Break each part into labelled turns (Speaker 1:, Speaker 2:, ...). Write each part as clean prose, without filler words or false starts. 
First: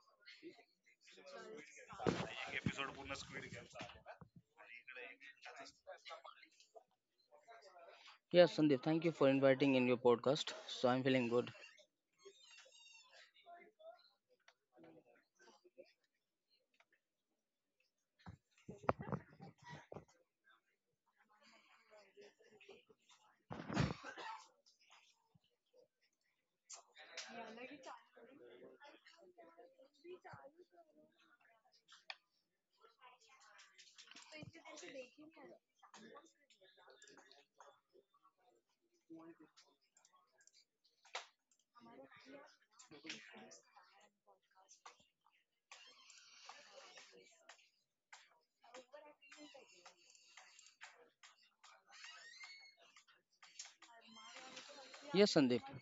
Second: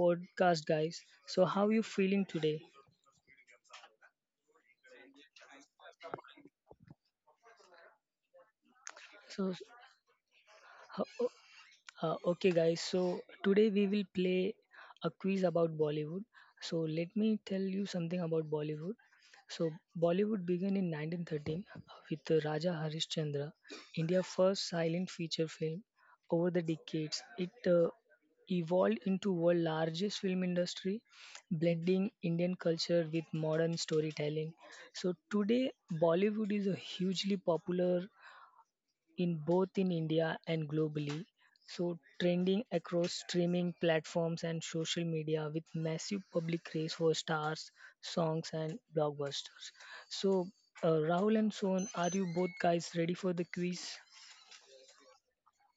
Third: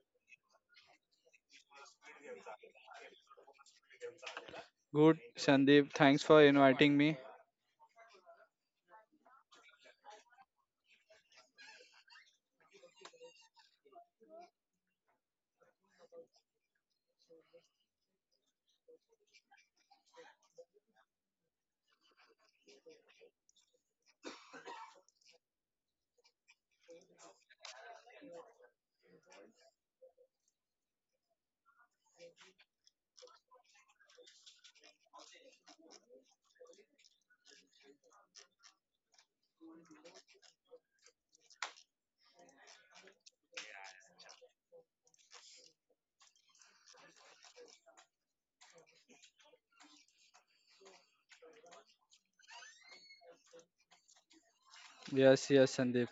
Speaker 1: podcast, guys. So how you feeling today?
Speaker 2: Good, Sandeep. Thanks for inviting me.
Speaker 3: Yes, Sandeep, thank you for
Speaker 1: So,
Speaker 3: inviting in your podcast. So I'm feeling good.
Speaker 1: okay, guys, so today we will play a quiz about Bollywood. So, let me tell you something about Bollywood. So, Bollywood began in 1913 with Raja Harishchandra, India's first silent feature film. Over the decades, it evolved into world largest film industry, blending Indian culture with modern storytelling. So today Bollywood is a hugely popular in both in India and globally. So trending across streaming platforms and social media with massive public race for stars, songs and blockbusters. So Rahul and Sohan, are you both guys ready for the quiz?
Speaker 2: Yes,
Speaker 3: Yes,
Speaker 2: yes,
Speaker 3: Sandeep.
Speaker 2: Sandeep.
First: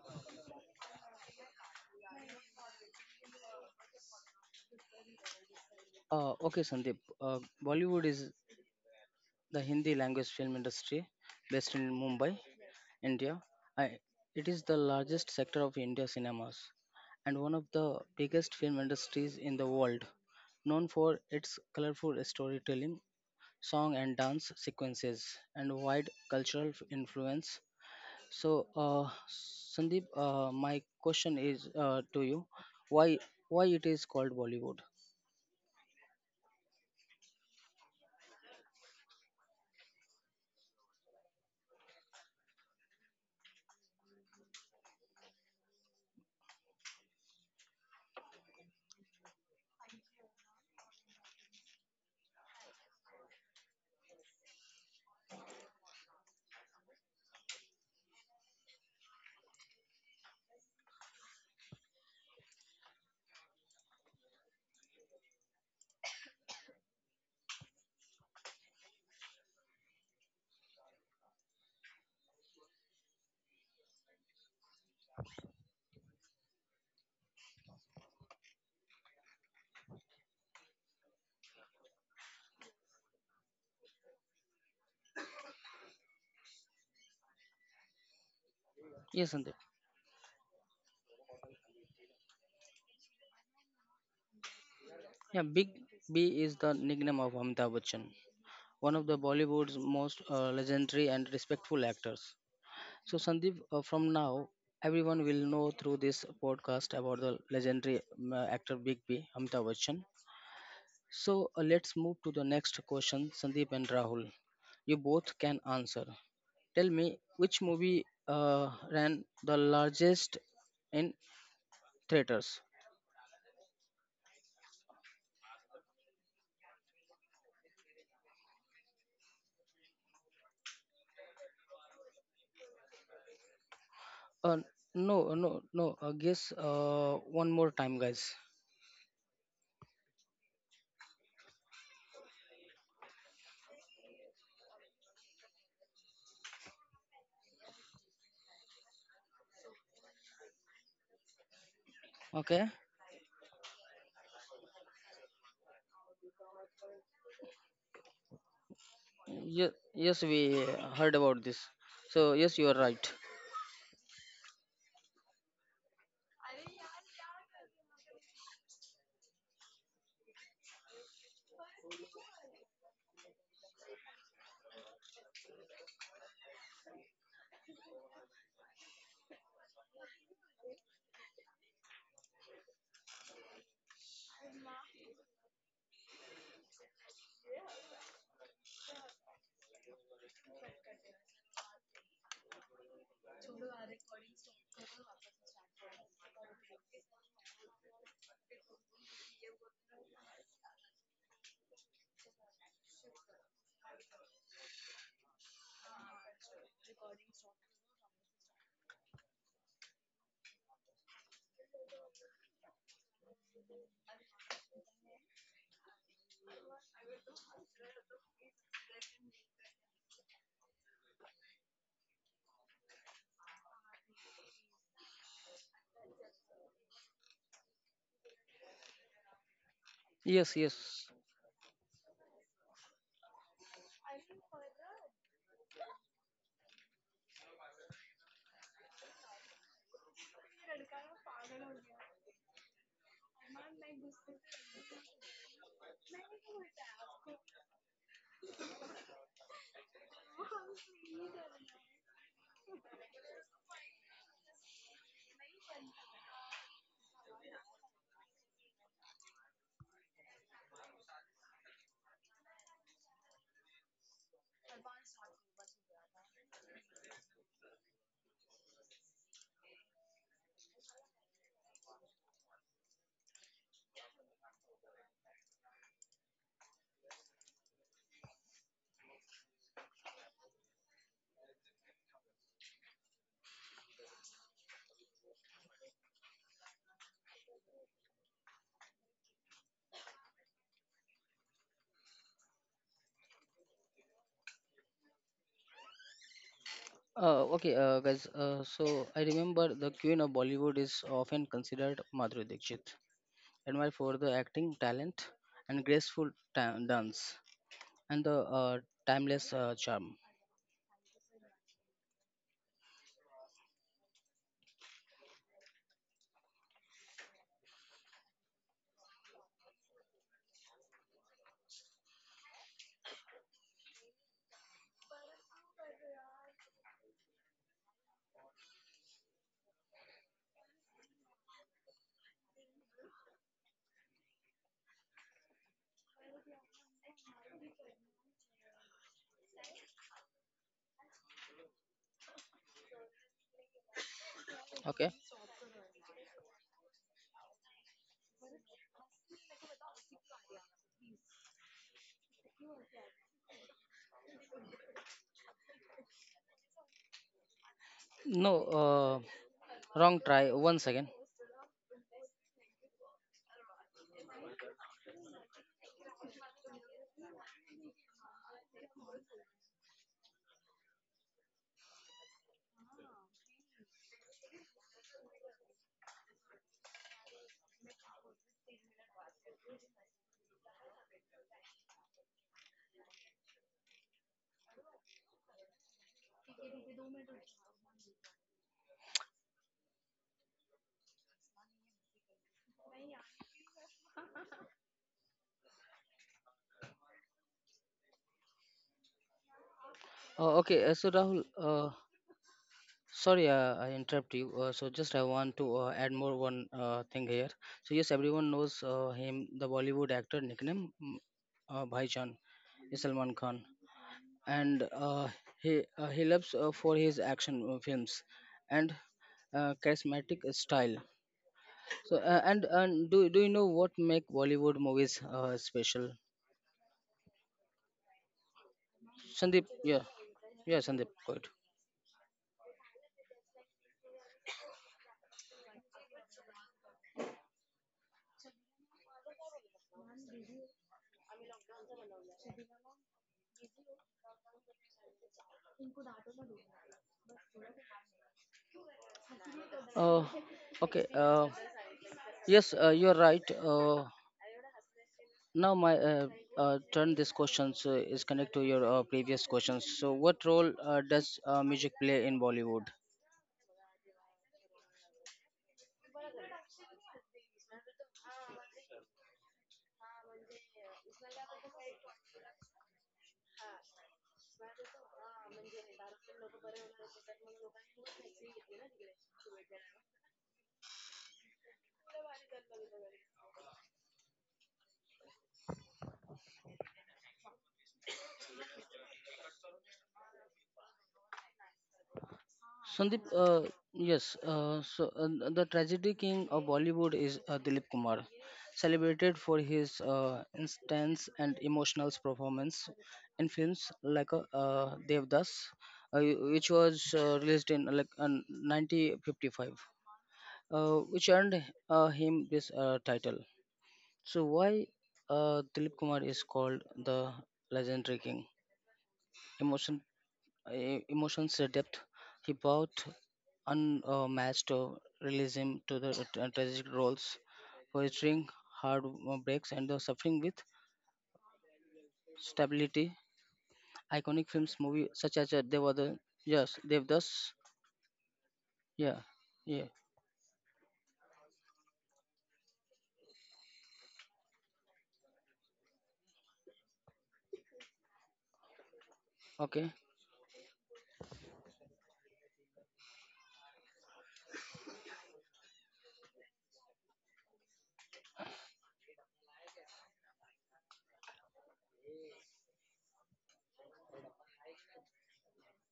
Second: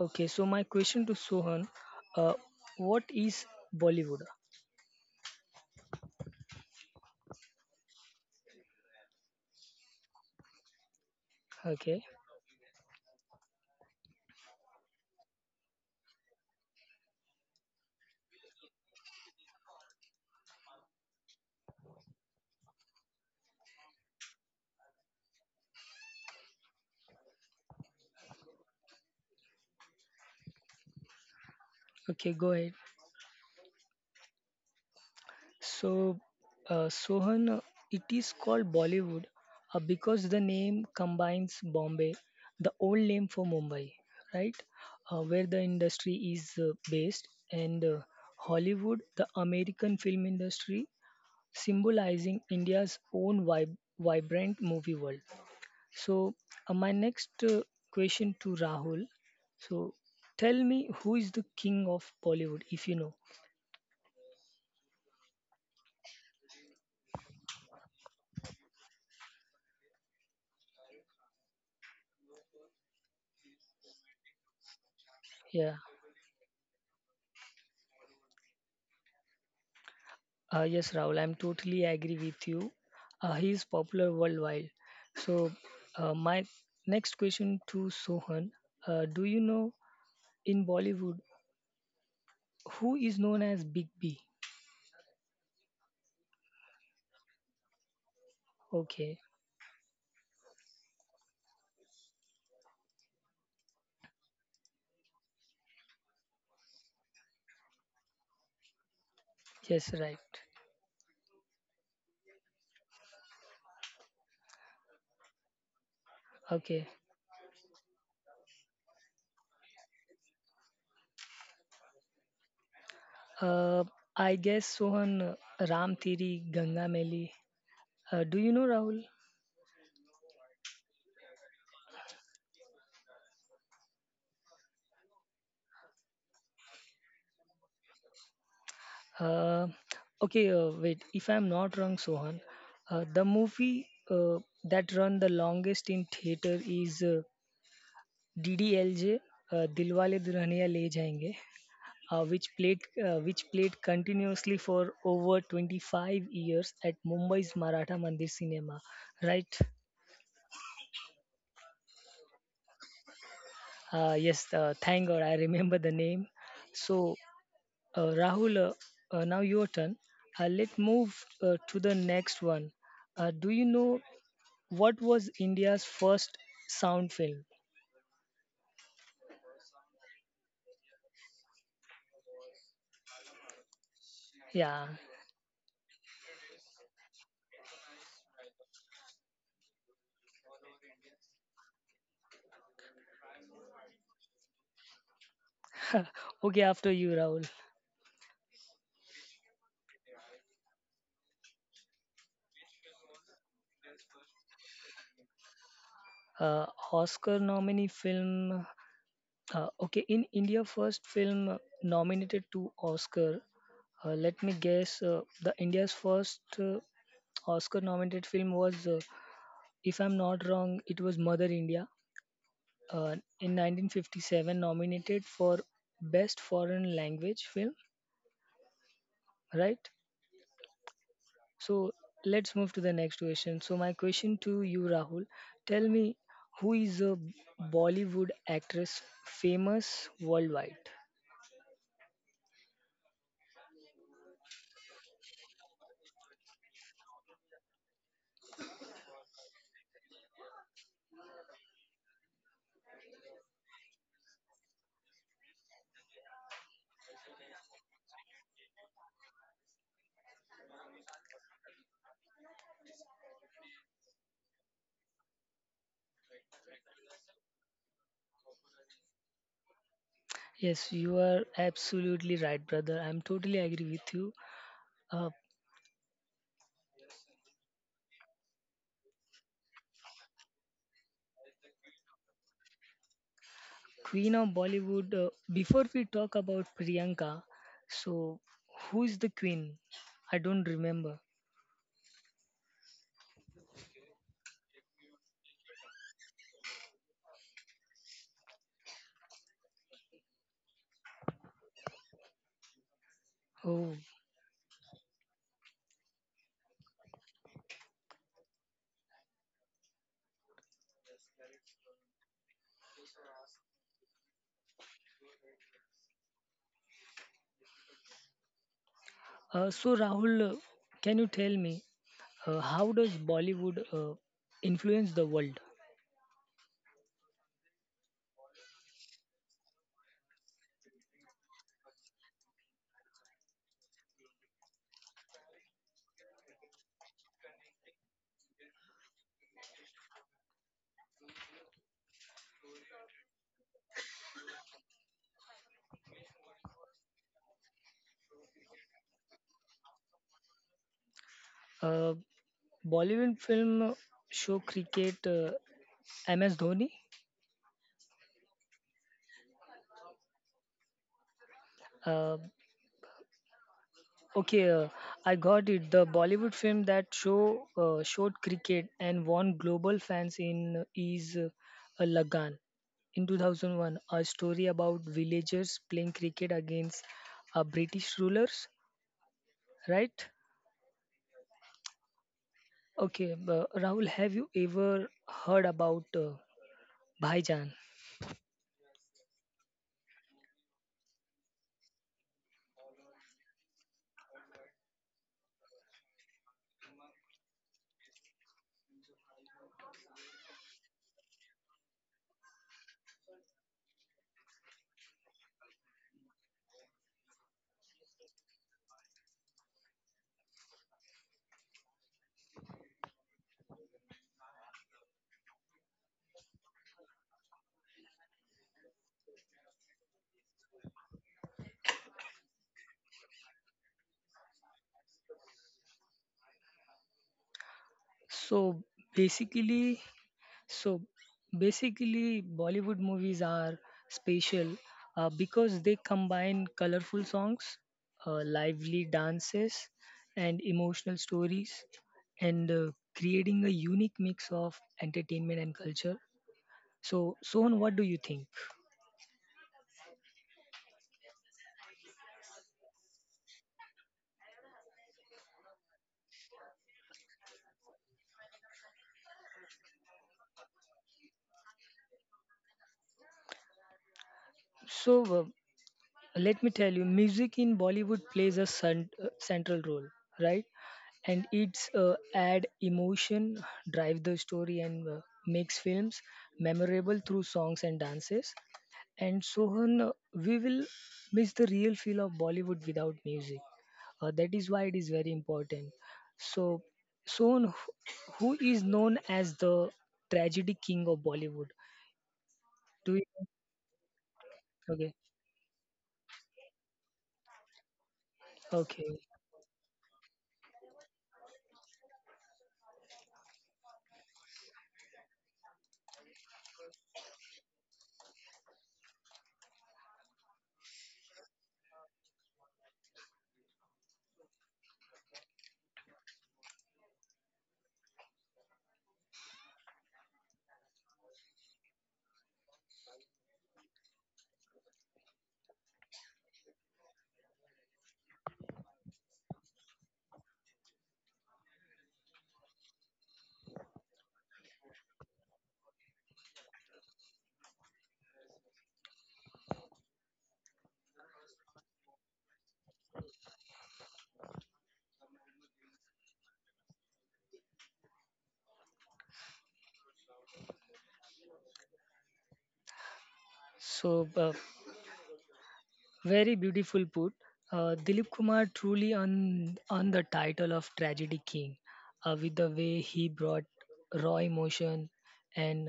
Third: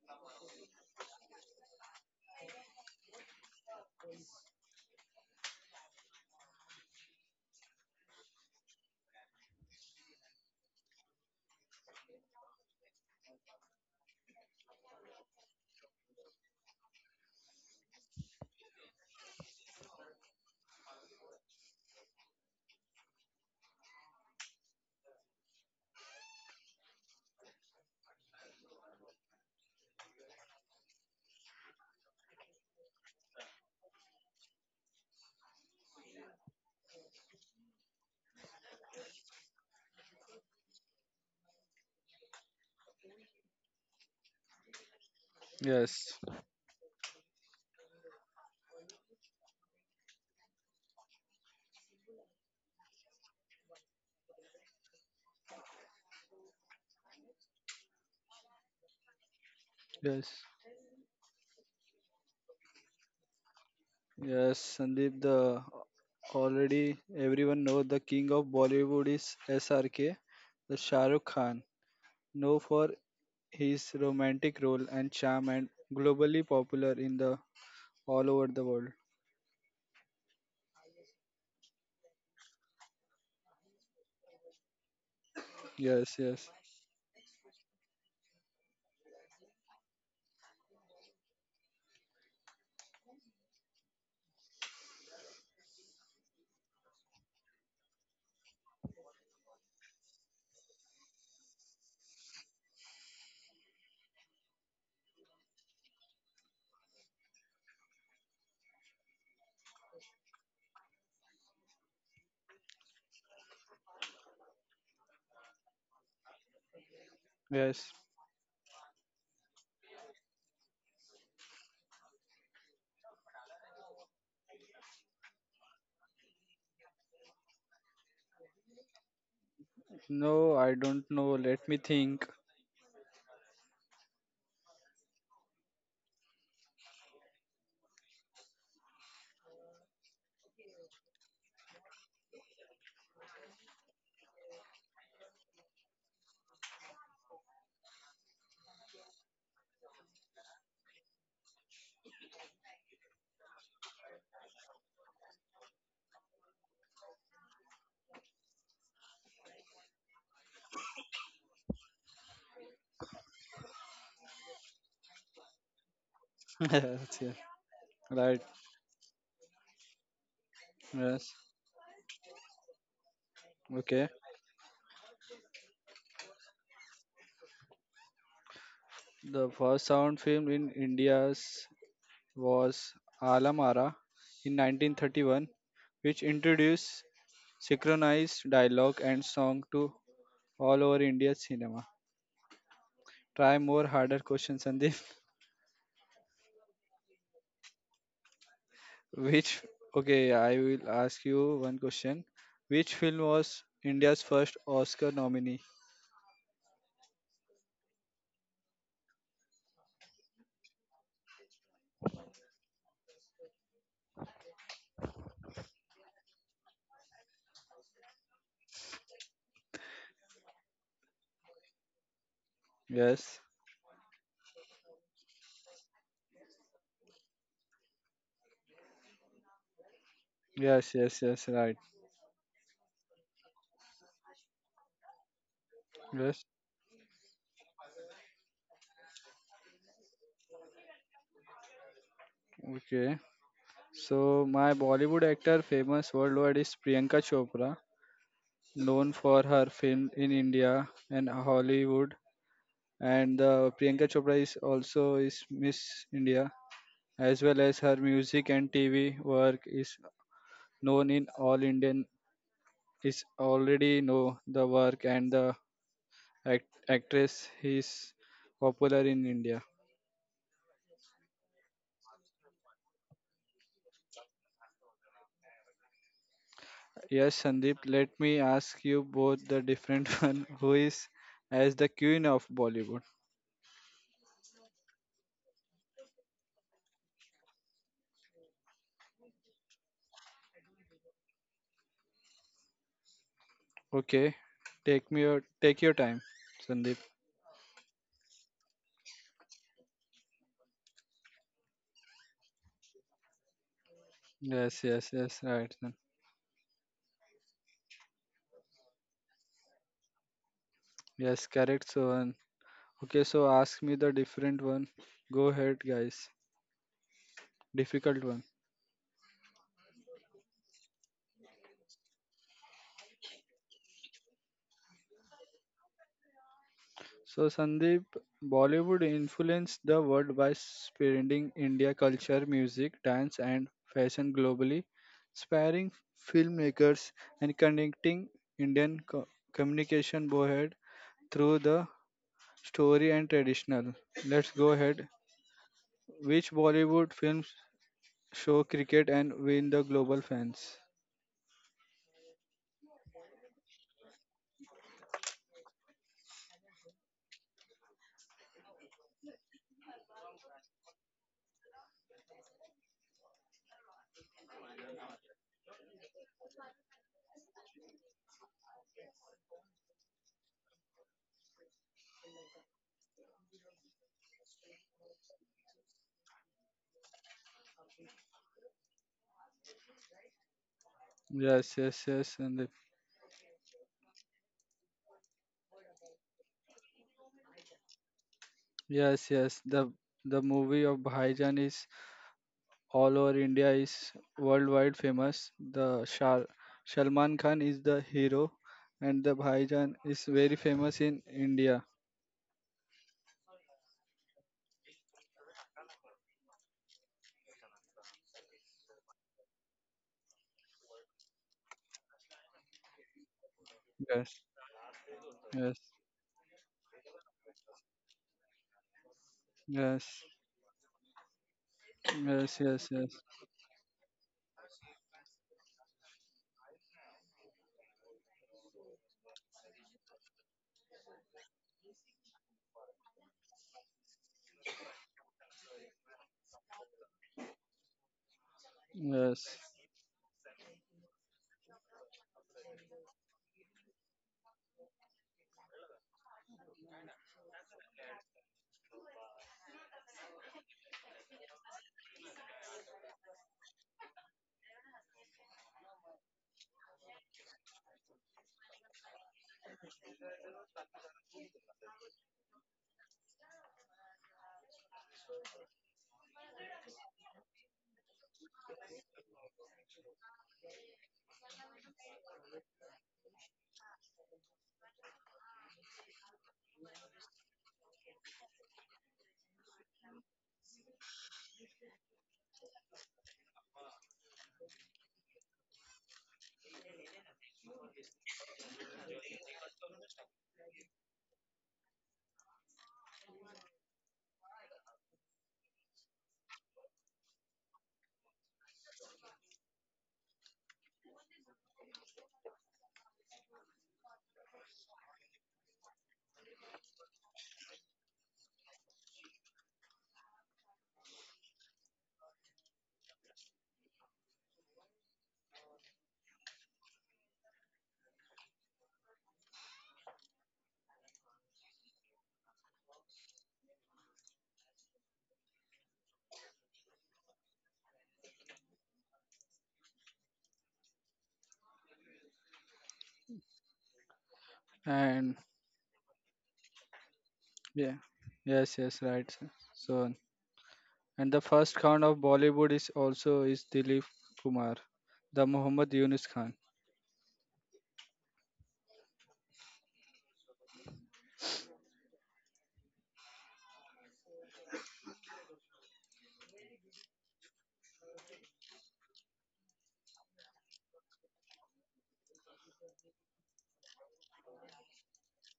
Speaker 1: Okay, so my question to Sohan, uh, what is Bollywood?
Speaker 3: Okay, Sandeep. Bollywood is the Hindi language film industry based in
Speaker 1: Okay,
Speaker 3: Mumbai, India. I, it is the largest sector of India cinemas and one of the biggest film industries in the world, known for its colorful storytelling, song and dance sequences, and wide cultural influence. So, Sandeep, my question is to
Speaker 1: okay,
Speaker 3: you:
Speaker 1: go ahead.
Speaker 3: Why, why it is called Bollywood?
Speaker 1: So, Sohan, it is called Bollywood because the name combines Bombay, the old name for Mumbai, right? Where the industry
Speaker 2: Yes,
Speaker 1: is based, and Hollywood, the American film industry, symbolizing India's own vibrant movie world. So, my next question to Rahul. So, tell me
Speaker 2: yes,
Speaker 1: who is the king of Bollywood, if you know.
Speaker 2: yes, Sandeep. The already everyone know the king of Bollywood is SRK, the Shah Rukh Khan, known for his romantic role and charm, and
Speaker 1: Yeah.
Speaker 2: globally popular in the all over the world.
Speaker 1: Yes, Rahul, I'm totally agree with you. He is popular worldwide. So,
Speaker 2: Yes,
Speaker 1: my
Speaker 2: yes,
Speaker 1: next question to Sohan: do
Speaker 3: Yes,
Speaker 1: you
Speaker 3: Sandeep.
Speaker 1: know in Bollywood who is known as Big B?
Speaker 3: Yeah, Big B is the nickname of Amitabh Bachchan, one of the
Speaker 1: Okay,
Speaker 3: Bollywood's most legendary and respectful actors. So, Sandeep, from now, everyone will know through this podcast about the legendary actor Big B, Amitabh
Speaker 1: yes,
Speaker 3: Bachchan.
Speaker 1: right.
Speaker 3: So let's move to the next question, Sandeep and Rahul. You both can answer. Tell
Speaker 1: Okay,
Speaker 3: me which
Speaker 2: yes.
Speaker 3: movie ran the largest in theaters?
Speaker 1: uh, I guess Sohan Ram Teri Ganga Meli. Do you know Rahul?
Speaker 2: No, I don't know. Let me think.
Speaker 3: Uh, no. Guess one more time, guys.
Speaker 1: Uh, okay, wait. If I'm not wrong, Sohan, the movie that run the longest in theater is. DDLJ, Dilwale Dulhaniya Le Jayenge,
Speaker 3: Okay.
Speaker 1: which played continuously for over 25 years at Mumbai's Maratha Mandir Cinema, right?
Speaker 3: Yes, yes, we heard about this. So yes, you are right.
Speaker 1: Yes, thank God I remember the name. So,
Speaker 2: Yes, yes.
Speaker 1: uh,
Speaker 2: Right.
Speaker 1: Rahul, uh, uh, now your turn. Let's move
Speaker 2: Yes.
Speaker 1: to the next one. Do you know
Speaker 2: Okay.
Speaker 1: what was India's first sound film?
Speaker 2: The first sound film in India's was Alamara in
Speaker 1: Yeah.
Speaker 2: 1931, which introduced synchronized dialogue and song to all over India cinema. Try more harder question, Sandeep.
Speaker 1: Okay, after you, Rahul.
Speaker 2: Which, okay, I will ask you one question. Which film was India's first Oscar nominee?
Speaker 1: Uh, Oscar nominee film. Okay, in India, first film nominated to Oscar. Let me guess. The India's first Oscar-nominated film was, if I'm not wrong, it was Mother India.
Speaker 2: Yes,
Speaker 1: In 1957, nominated for Best Foreign Language Film. Right.
Speaker 3: Yes,
Speaker 2: yes,
Speaker 3: yes.
Speaker 2: yes, yes, right.
Speaker 1: So let's move to the next question. So my question to you, Rahul, tell me
Speaker 2: Yes,
Speaker 1: who is a Bollywood actress famous worldwide?
Speaker 2: okay. So, my Bollywood actor famous worldwide is Priyanka Chopra, known for her film in India and Hollywood and Priyanka Chopra is also is Miss India as well as her music and TV work is known in all Indian is already know the work and the actress is popular in India.
Speaker 1: Yes, you are absolutely right, brother. I'm totally agree with you. Uh,
Speaker 2: Yes, Sandeep, let me ask you both the different one who is as the queen of Bollywood.
Speaker 1: Queen of Bollywood. Before we talk about Priyanka, so who is the queen? I don't remember.
Speaker 2: Okay, take your time, Sandeep.
Speaker 3: Okay, guys. So I remember the queen of Bollywood is often considered Madhuri Dixit. Admire
Speaker 1: Oh,
Speaker 3: for the acting
Speaker 2: Yes, yes,
Speaker 3: talent
Speaker 2: yes, right.
Speaker 3: and graceful dance and the uh, timeless charm.
Speaker 2: Yes, correct, Sohan. Okay, so ask me the different one. Go ahead, guys. Difficult one.
Speaker 1: so Rahul, can you tell me how does Bollywood influence the world?
Speaker 2: So, Sandeep, Bollywood influenced the world by spreading India culture, music, dance, and fashion globally, inspiring filmmakers and connecting Indian co- communication board through the story and traditional. Let's go
Speaker 3: Okay.
Speaker 2: ahead. Which Bollywood films show cricket and win the global fans?
Speaker 1: Uh, Bollywood film show cricket MS Dhoni.
Speaker 3: No, uh, wrong try. One second.
Speaker 1: Uh, Okay, uh, I got it. The Bollywood film that showed cricket and won global fans in is Lagan in 2001, a story about villagers playing cricket against British rulers, right?
Speaker 2: Yes, yes, yes, Sandeep.
Speaker 1: Okay, Rahul, have you ever heard about Bhaijan?
Speaker 2: Yes, yes. The movie of Bhaijan is all over India is worldwide famous. The Shah Salman Khan is the hero, and the Bhaijan is
Speaker 3: Uh,
Speaker 2: very
Speaker 3: okay, uh,
Speaker 2: famous
Speaker 3: so
Speaker 2: in
Speaker 3: Rahul,
Speaker 2: India.
Speaker 3: sorry I interrupt you. So just I want to add more one thing here. So yes, everyone knows him, the Bollywood actor nickname Bhaijaan is Salman Khan,
Speaker 2: Yes,
Speaker 3: and
Speaker 2: yes,
Speaker 3: he loves for his action films and
Speaker 2: yes,
Speaker 3: charismatic style. So uh, and
Speaker 2: yes, yes,
Speaker 3: and
Speaker 2: yes,
Speaker 3: do you know what make Bollywood movies special?
Speaker 1: So
Speaker 3: Sandeep, yeah,
Speaker 1: basically,
Speaker 3: yeah,
Speaker 1: So
Speaker 3: Sandeep, go ahead.
Speaker 1: basically, Bollywood movies are special because they combine colorful songs, lively
Speaker 2: yes.
Speaker 1: dances, and emotional stories, and creating a unique mix of entertainment and culture. So, Sohan, what do you think?
Speaker 3: Uh, okay. Uh, yes, you're right. Now my turn. This question so is connect to your previous questions. So, what role does music play in Bollywood?
Speaker 1: So, let me tell you music in Bollywood plays a central role, right, and it's add emotion, drive the story, and makes films memorable through songs and dances. And Sohan, we will miss the real feel of Bollywood without music. Uh, that is why it is very important. So Sohan, who is known as the tragedy king of Bollywood, do you
Speaker 3: Sandeep, yes, uh, so
Speaker 1: okay,
Speaker 3: uh, the tragedy king of Bollywood is Dilip Kumar,
Speaker 1: okay
Speaker 3: celebrated for his intense and emotional performance in films like Devdas, uh, which was released in 1955, which earned him this title. So why Dilip Kumar is called the legendary king? Emotion Emotions depth. He brought unmatched realism to the tragic roles, poetrying heartbreaks and the suffering with stability. Iconic films, movie such
Speaker 2: And
Speaker 3: as Devada, yes, Devdas,
Speaker 2: yeah, yes, yes,
Speaker 3: yeah,
Speaker 2: right, sir.
Speaker 3: yeah,
Speaker 2: So and the first Khan of Bollywood is also is Dilip Kumar, the Muhammad Yunus Khan,
Speaker 3: okay.
Speaker 1: so very beautiful put. Dilip Kumar truly on the title of tragedy king, with the way he brought raw emotion and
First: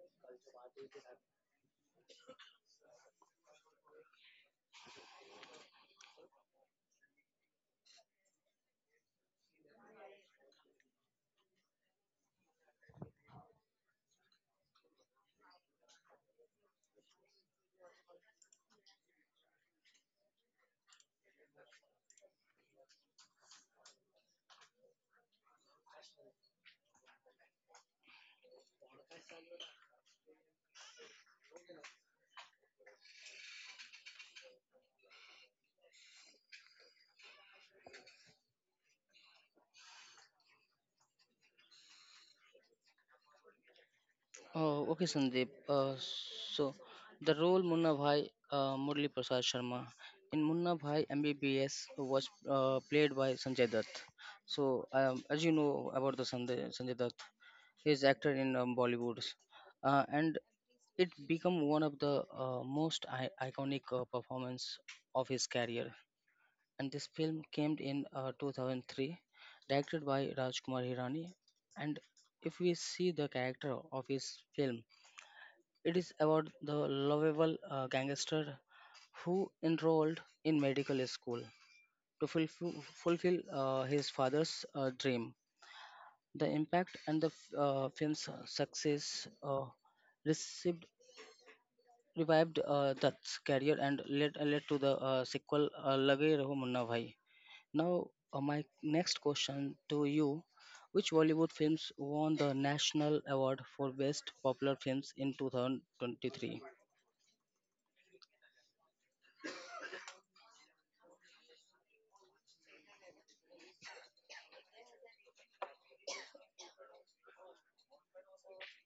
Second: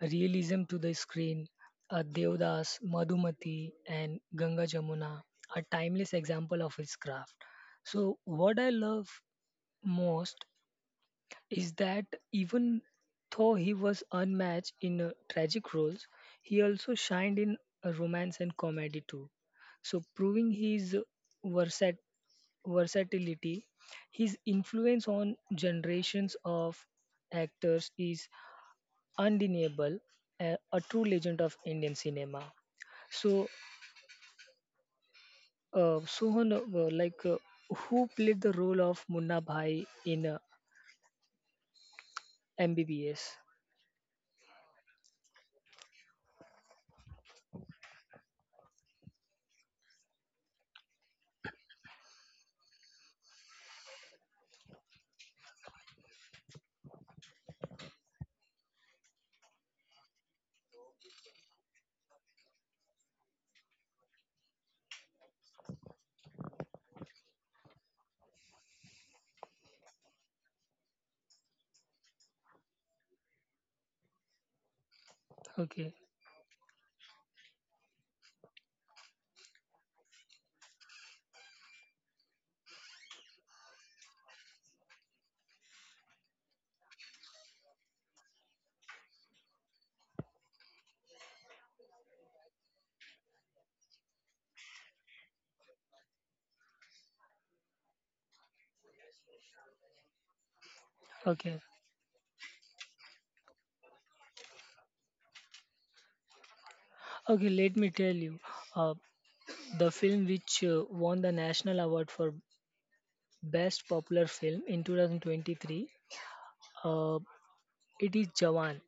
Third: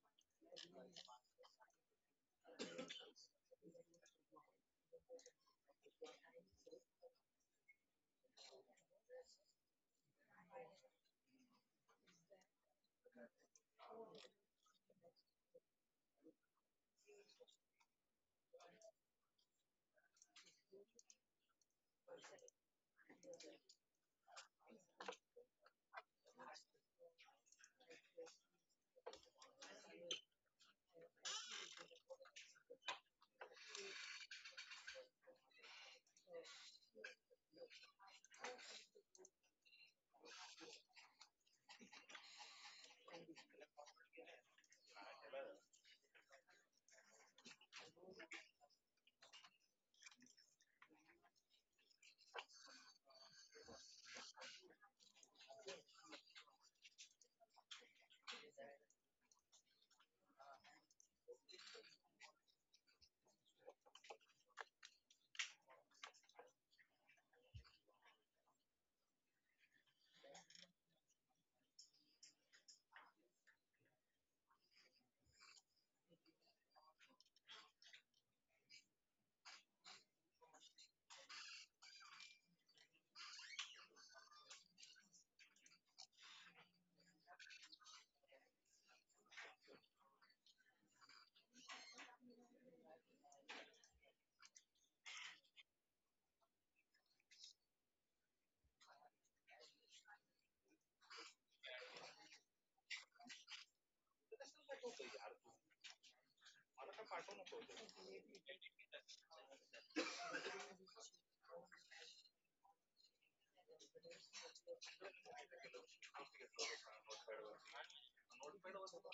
Speaker 1: realism to the screen. Devdas, Madhumati, and Ganga Jamuna are timeless example of his craft. So what I love most is that even though he was unmatched in tragic roles, he also shined in romance and comedy too. So, proving his versat- versatility, his influence on generations of actors is undeniable, a true legend of Indian cinema. So, Sohan, who played the role of Munna Bhai in MBBS?
Speaker 3: Oh, okay, Sandeep. So, the role Munna Bhai Murli Prasad Sharma in Munna Bhai MBBS was played by Sanjay Dutt. So, as you know about the Sanjay Dutt, he is actor in Bollywood, and it become one of the most iconic performance of his career and this film came in 2003 directed by Rajkumar Hirani, and if we see the character of his film,
Speaker 1: Okay,
Speaker 3: it is about the lovable gangster who enrolled in medical school to fulfill his father's dream. The impact and the film's success received revived Dutt's career and led to the sequel Lage Raho Munna Bhai. Now, my next question to you: which Bollywood
Speaker 1: okay.
Speaker 3: films won the National Award for Best Popular Films in 2023?
Speaker 1: Okay, let me tell you. Uh, the film which won the National Award for Best Popular Film in 2023, uh, it is Jawan.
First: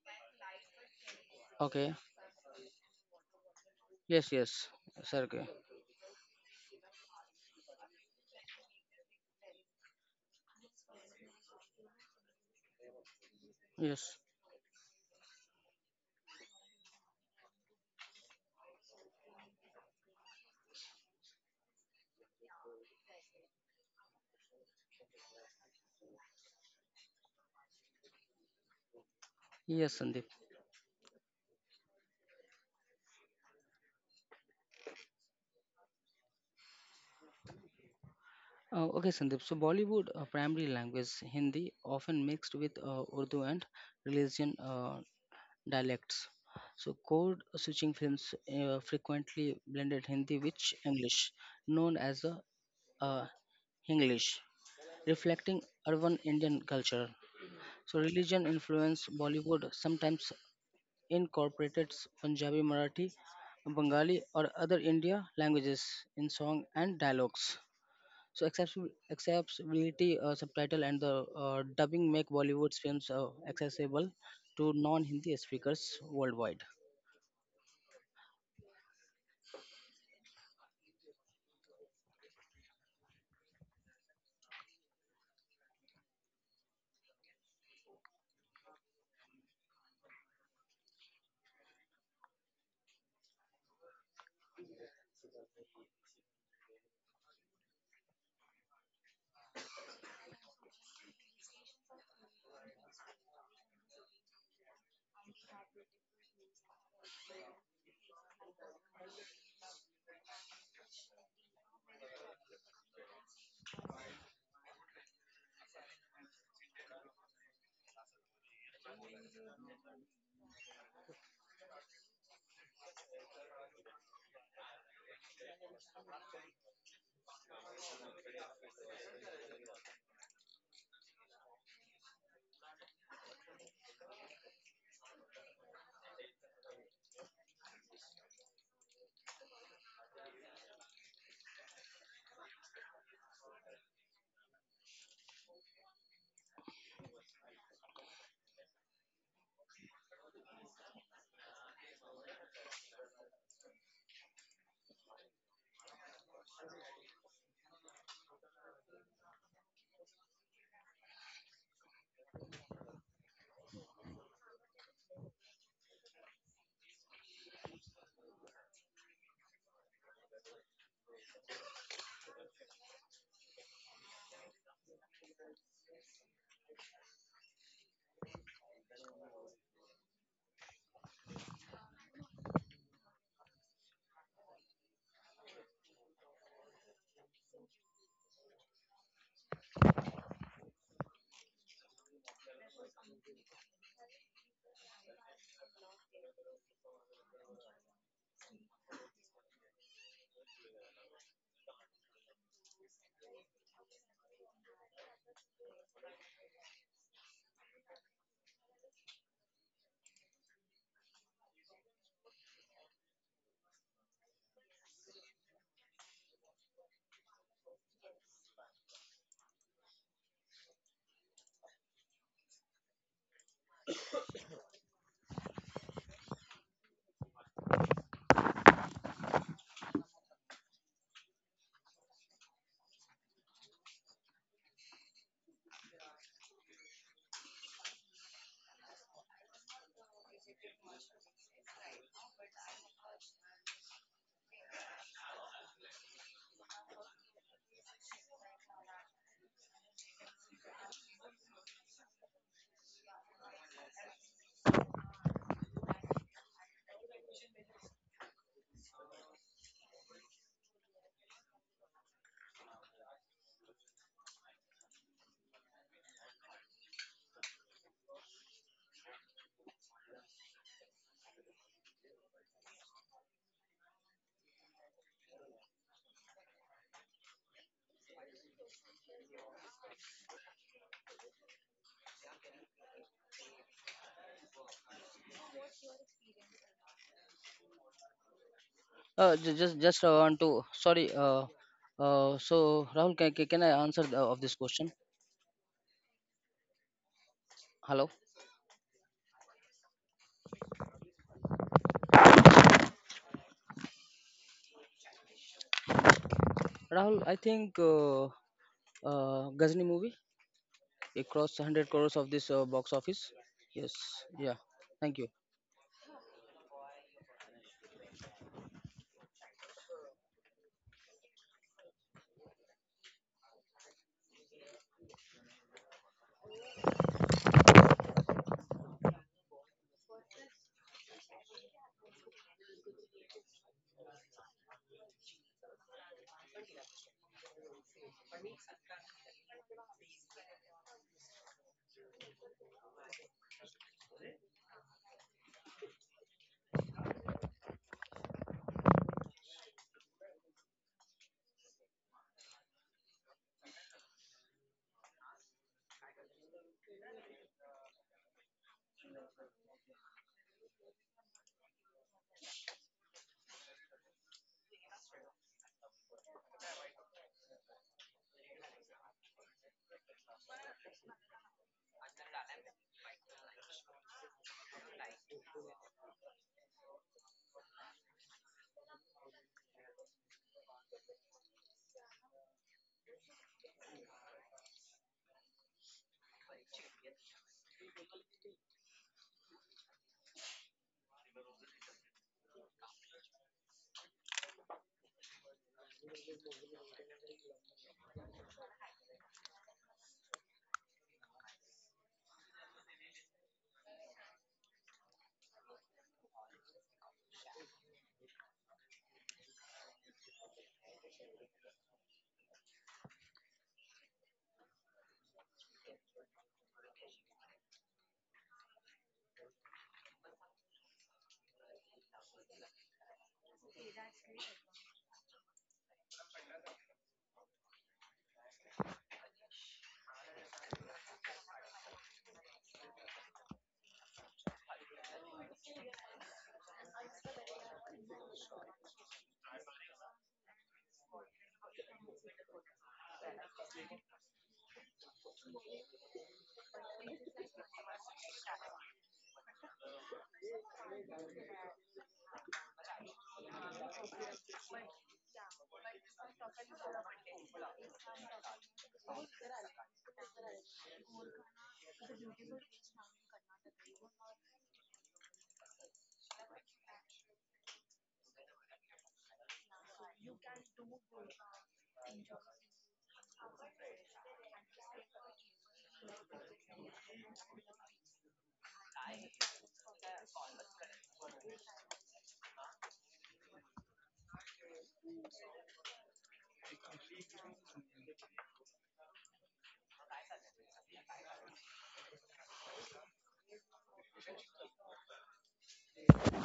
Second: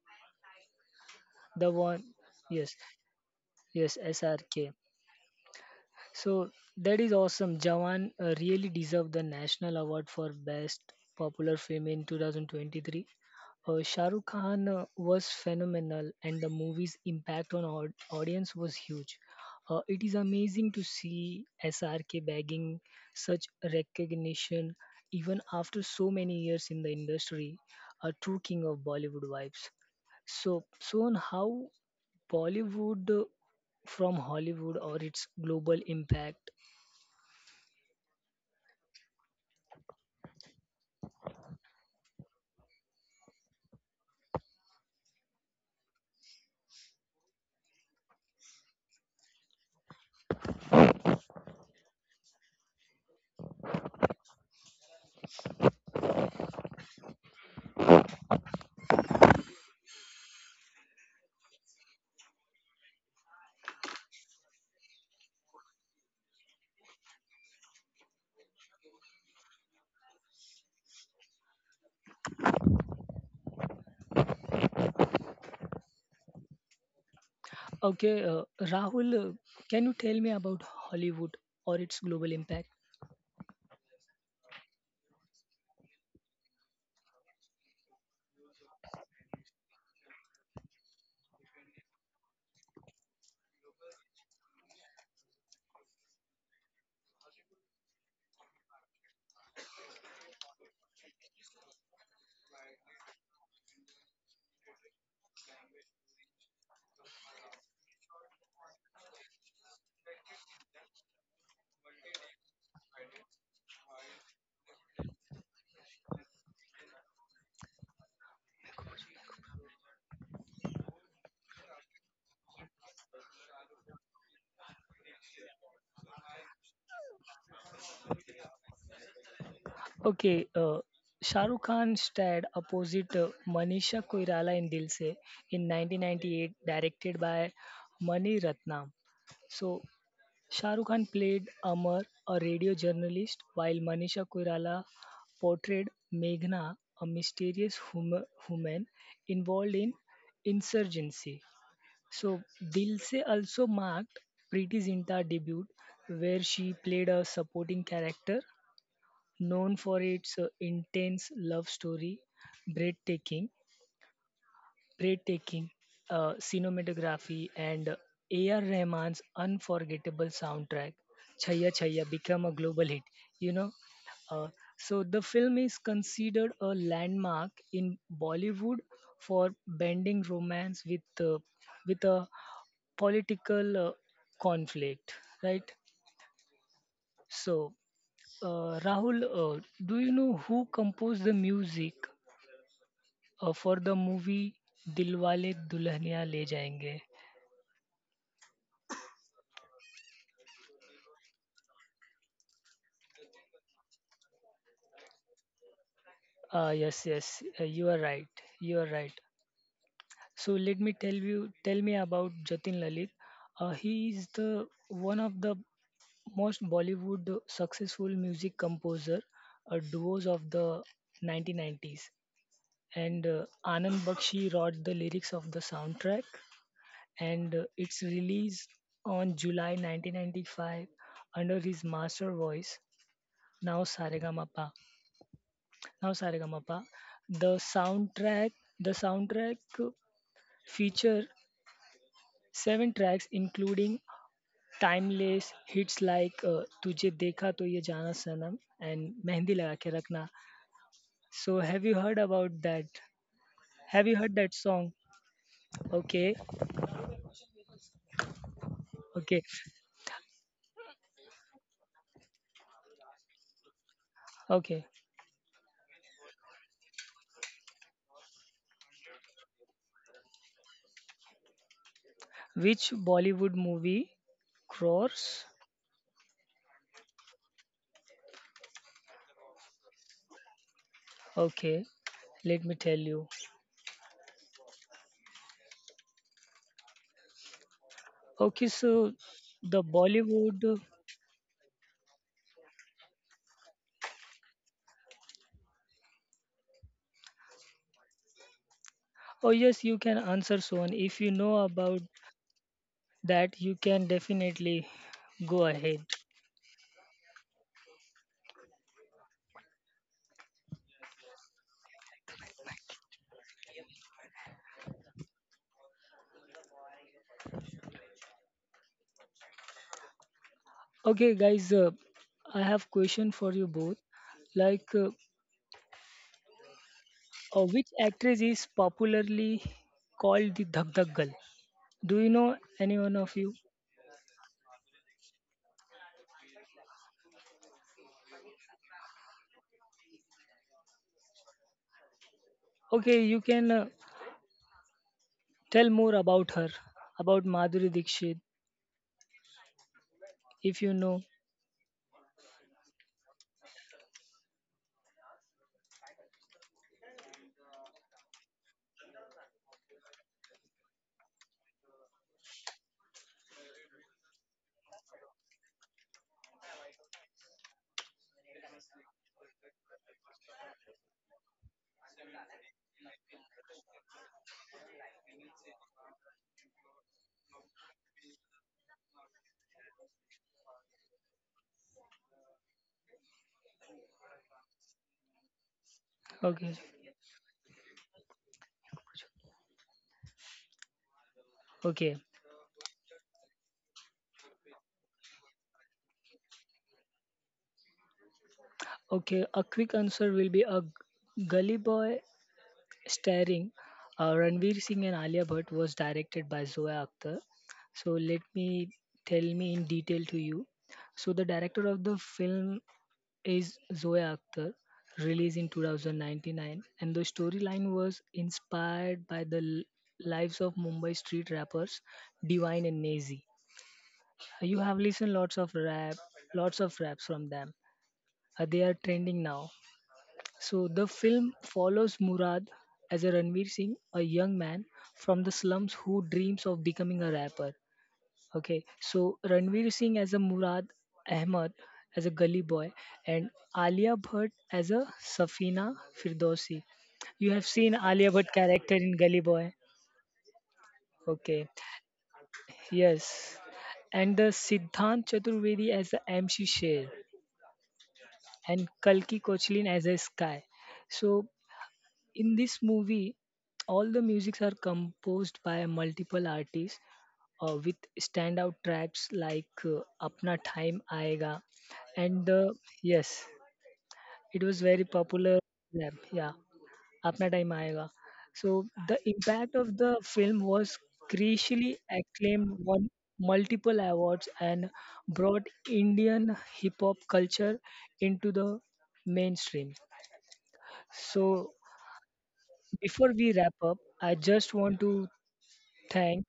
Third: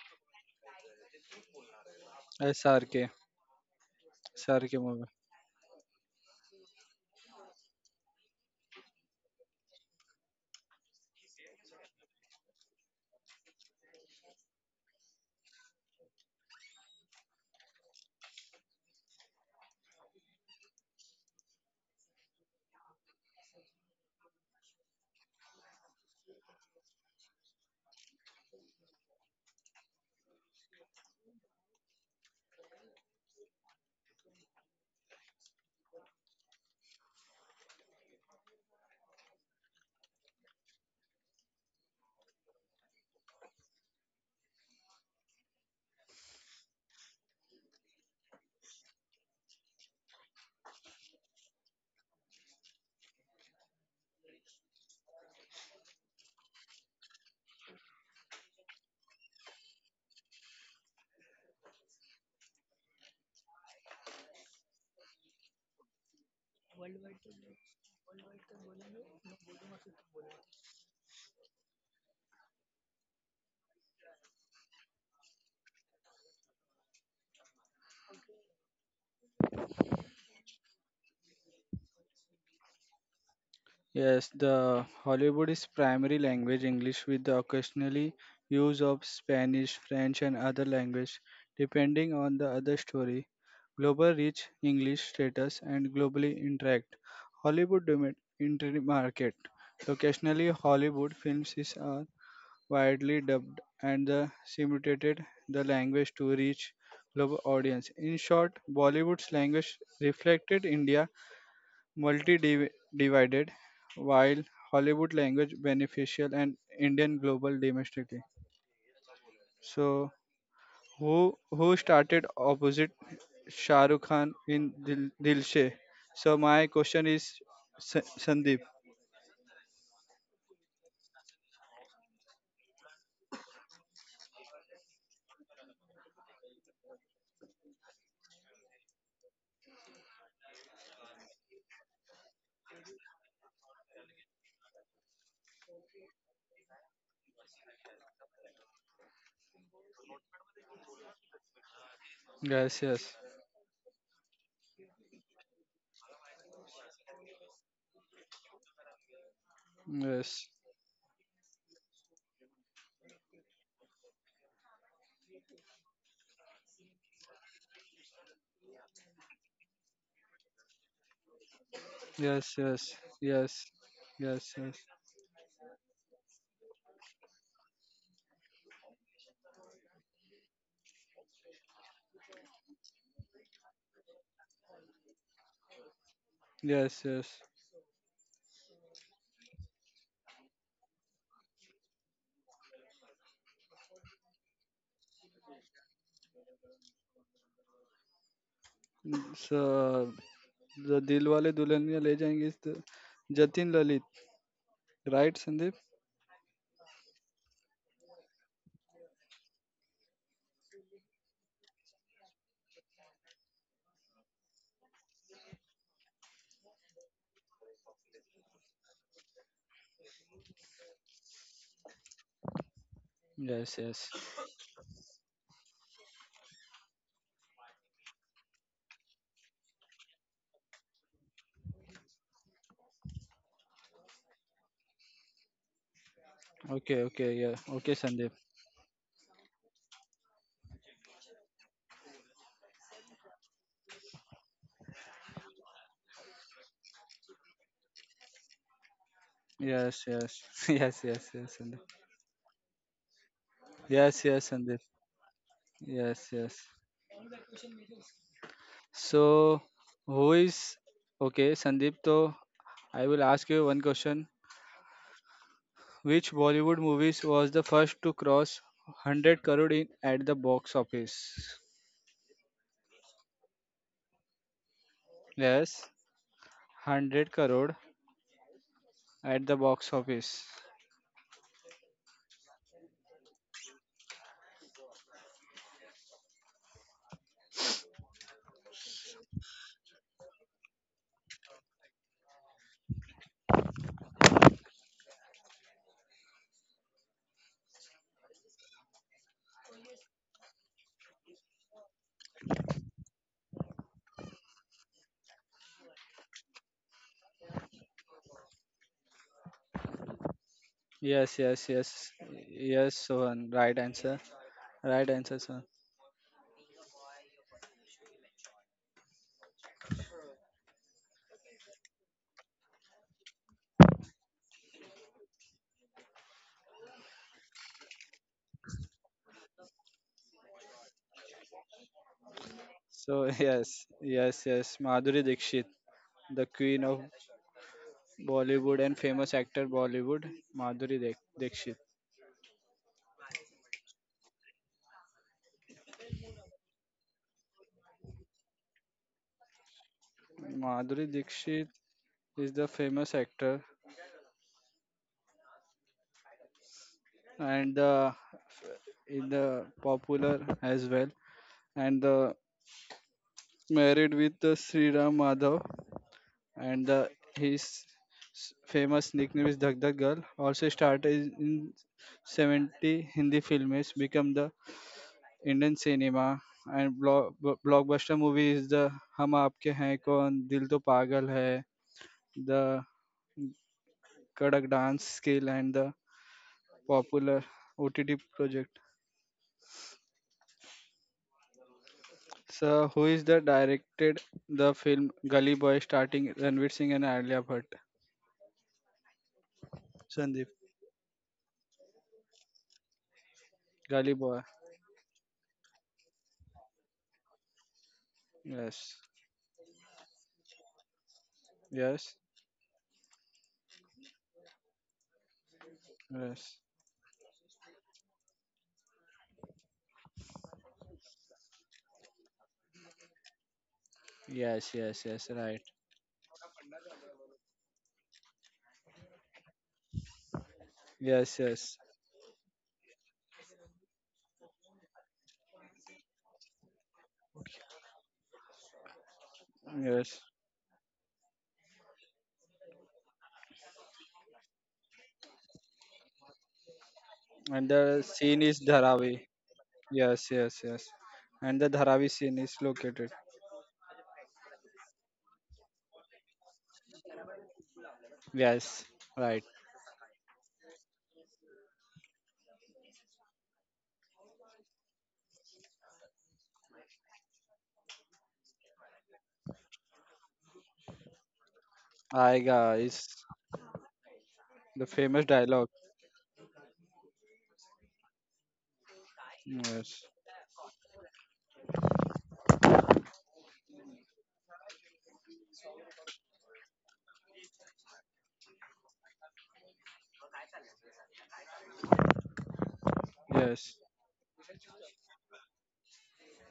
Speaker 1: The
Speaker 3: Okay.
Speaker 1: one, yes,
Speaker 2: SRK,
Speaker 1: yes,
Speaker 3: Yes, yes,
Speaker 1: SRK.
Speaker 2: SRK.
Speaker 3: Sergey.
Speaker 1: So that is awesome. Jawan really deserved the National Award for Best Popular Film in 2023. Shah
Speaker 3: Yes,
Speaker 1: Rukh Khan was phenomenal, and the movie's impact on our audience was huge. It is amazing to see SRK bagging such recognition even after so many years in the industry, a true king of Bollywood vibes.
Speaker 3: yes, Sandeep.
Speaker 1: So, Son, how Bollywood from Hollywood or its global impact.
Speaker 3: Okay, Sandeep. So, Bollywood primary language Hindi, often mixed with Urdu and religion. Dialects. So, code switching films frequently blended Hindi with English, known as the uh, English, reflecting urban Indian culture. So, religion influenced Bollywood sometimes incorporated Punjabi, Marathi, Bengali, or other India languages in song and dialogues. So, accessibility, subtitle, and the dubbing make Bollywood's films accessible to non-Hindi speakers worldwide.
Speaker 1: Okay, Rahul, can you tell me about Hollywood or its global impact?
Speaker 2: Yes, the Hollywood is primary language English with the occasionally use of Spanish, French and other language depending on the other story. Global reach English status and globally interact. Hollywood domain entry market. Occasionally Hollywood films is are widely dubbed and the simulated the language to reach global audience. In short, Bollywood's language reflected India multi-divided, while Hollywood language beneficial and Indian global domestically. So who started opposite Shah Rukh Khan in Dil Se? So my question is Sandeep.
Speaker 1: Okay, Shah Rukh Khan starred opposite Manisha Koirala in Dil Se in 1998, directed by Mani Ratnam. So, Shahrukh Khan played Amar, a radio journalist, while Manisha Koirala portrayed Meghna, a mysterious woman involved in insurgency. So,
Speaker 2: Yes,
Speaker 1: Dil
Speaker 2: yes,
Speaker 1: Se also marked Preeti Zinta debut, where she played a supporting character known for its
Speaker 2: yes,
Speaker 1: intense love story, breathtaking breathtaking cinematography and A.R. Rahman's unforgettable soundtrack, Chaya Chaya, became a
Speaker 2: yes,
Speaker 1: global
Speaker 2: yes,
Speaker 1: hit. You
Speaker 2: yes,
Speaker 1: know, uh,
Speaker 2: yes, yes,
Speaker 1: so the film is considered a landmark in Bollywood for blending romance with a political conflict, right?
Speaker 2: yes, yes.
Speaker 1: So, Rahul, do you know who composed the music for the movie Dilwale Dulhania Le Jayenge?
Speaker 2: Mm, so the Dilwale Dulhaniya Le Jayenge is the Jatin Lalit, right, Sandeep?
Speaker 1: Yes, you are right. You are right. So let me tell you, tell me about Jatin Lalit. He is the one of the most Bollywood successful music composer duos of the 1990s, and
Speaker 2: Yes,
Speaker 1: Anand
Speaker 2: yes.
Speaker 1: Bakshi wrote the lyrics of the soundtrack, and its release on July 1995 under his master voice, now Saregama. Pa. Now saregamapa
Speaker 2: Okay, okay,
Speaker 1: the
Speaker 2: yeah. Okay, Sandeep.
Speaker 1: soundtrack the soundtrack feature seven tracks including timeless hits like tujhe dekha to ye jana sanam and mehndi laga ke
Speaker 2: Yes,
Speaker 1: rakna.
Speaker 2: yes. Yes, yes, yes,
Speaker 1: so
Speaker 2: Sandeep.
Speaker 1: have you heard about that have you
Speaker 2: Yes,
Speaker 1: heard
Speaker 2: yes,
Speaker 1: that
Speaker 2: Sandeep.
Speaker 1: song?
Speaker 2: Yes,
Speaker 1: okay
Speaker 2: yes.
Speaker 1: okay
Speaker 2: So, who is okay, Sandeep? So, I will ask you one question.
Speaker 1: okay,
Speaker 2: Which Bollywood movies was the first to cross 100 crore in at the box office?
Speaker 1: which Bollywood movie crores?
Speaker 2: Yes, 100 crore at the box office.
Speaker 1: Okay, let me tell you. Okay so
Speaker 3: Uh, ju- just
Speaker 1: the
Speaker 3: just uh, want to
Speaker 1: bollywood
Speaker 3: sorry. So Rahul, can I answer the, of this question? Hello,
Speaker 1: Oh, yes, you can answer soon. If you know about that, you can definitely go ahead.
Speaker 3: Rahul. I think Ghazni movie it
Speaker 2: Yes,
Speaker 3: crossed
Speaker 2: yes,
Speaker 3: 100 crores
Speaker 2: yes.
Speaker 3: of this box
Speaker 2: Yes,
Speaker 3: office.
Speaker 2: Sohan. Right
Speaker 3: Yes.
Speaker 2: answer.
Speaker 3: Yeah.
Speaker 2: Right
Speaker 3: Thank you.
Speaker 2: answer, Sohan.
Speaker 1: Okay, guys, I have question for you both. Like, which actress is popularly called the Dhak Dhak Girl? Do you know anyone
Speaker 2: So,
Speaker 1: of you?
Speaker 2: yes, yes, yes. Madhuri Dixit, the queen of Bollywood and famous actor Bollywood, Dikshit.
Speaker 1: Okay, you can tell more about her, about Madhuri Dixit, if you
Speaker 2: Madhuri
Speaker 1: know.
Speaker 2: Dikshit is the famous actor and in the popular as well, and married with the Sri Ram Madhav, and famous nickname is Dag Dag Girl. Also started in 70 Hindi films, become the Indian cinema and blockbuster movie is the हम आपके हैं कौन दिल तो पागल है, the Kadak dance skill and the
Speaker 1: Okay,
Speaker 2: popular OTT project.
Speaker 1: okay,
Speaker 2: So who is the directed the film Gully Boy starting Ranveer Singh and Alia Bhatt?
Speaker 1: okay. A quick answer
Speaker 2: Sandeep.
Speaker 1: will be a gully boy. Starring
Speaker 2: Gully Boy.
Speaker 1: Ranveer Singh and Alia Bhatt was directed by Zoya Akhtar. So let me
Speaker 2: Yes.
Speaker 1: tell me in detail to you. So the director of
Speaker 2: Yes.
Speaker 1: the film is Zoya Akhtar, released in
Speaker 2: Yes.
Speaker 1: 2099, and the storyline was inspired by the lives of Mumbai street rappers Divine and Nazy.
Speaker 2: Yes.
Speaker 1: You have
Speaker 2: Yes. Yes.
Speaker 1: listened
Speaker 2: Right.
Speaker 1: lots of raps from them. They are trending now. So the
Speaker 2: Yes.
Speaker 1: film
Speaker 2: Yes.
Speaker 1: follows Murad as a Ranveer Singh, a young man from the slums who dreams of becoming a rapper. Okay, so Ranveer Singh
Speaker 2: Yes.
Speaker 1: as a Murad, Ahmed as a gully boy, and Alia Bhatt as a Safina Firdausi. You have
Speaker 2: And
Speaker 1: seen
Speaker 2: the
Speaker 1: Alia
Speaker 2: scene
Speaker 1: Bhatt
Speaker 2: is
Speaker 1: character in
Speaker 2: Dharavi.
Speaker 1: Gully Boy.
Speaker 2: Yes. Yes. Yes. And
Speaker 1: Okay,
Speaker 2: the Dharavi scene is located.
Speaker 1: yes. And the Siddhant Chaturvedi as the MC Sher and
Speaker 2: Yes.
Speaker 1: Kalki
Speaker 2: Right.
Speaker 1: Kochlin as a Sky. So in this movie, all the musics are composed by multiple artists with standout tracks like Apna Time Aayega and
Speaker 2: Aiga is
Speaker 1: yes, it was
Speaker 2: the
Speaker 1: very
Speaker 2: famous
Speaker 1: popular.
Speaker 2: dialogue.
Speaker 1: Yeah, yeah, Apna Time Aayega. So the impact of
Speaker 2: Yes.
Speaker 1: the film was crucially acclaimed, won multiple awards, and brought Indian hip hop culture into the mainstream. So before we wrap
Speaker 2: Yes.
Speaker 1: up, I just want to thank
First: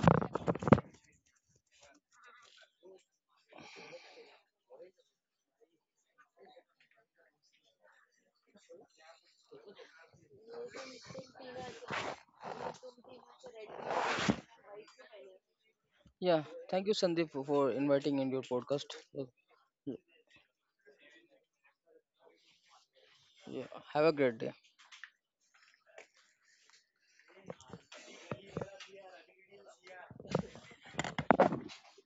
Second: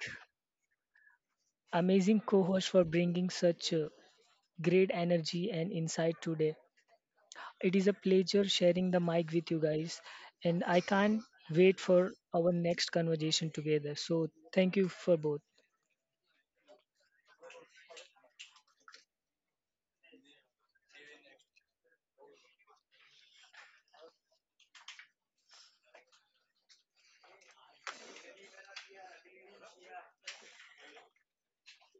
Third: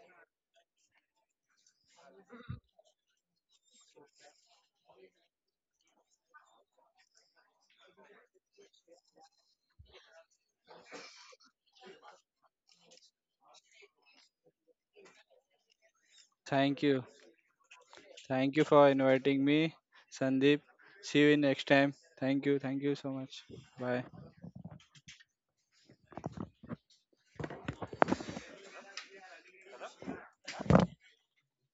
Speaker 1: amazing co-host for bringing such great energy and insight today. It is a pleasure sharing the mic with you guys, and I can't wait for our next conversation together. So thank you for both.
Speaker 3: Yeah.
Speaker 2: Thank
Speaker 3: Thank you,
Speaker 2: you.
Speaker 3: Sandeep, for inviting in your
Speaker 2: Thank you
Speaker 3: podcast.
Speaker 2: for
Speaker 3: Uh,
Speaker 2: inviting me, Sandeep. See you in next time. Thank you. Thank you so much.
Speaker 3: Yeah. Have a
Speaker 2: Bye.
Speaker 3: great day.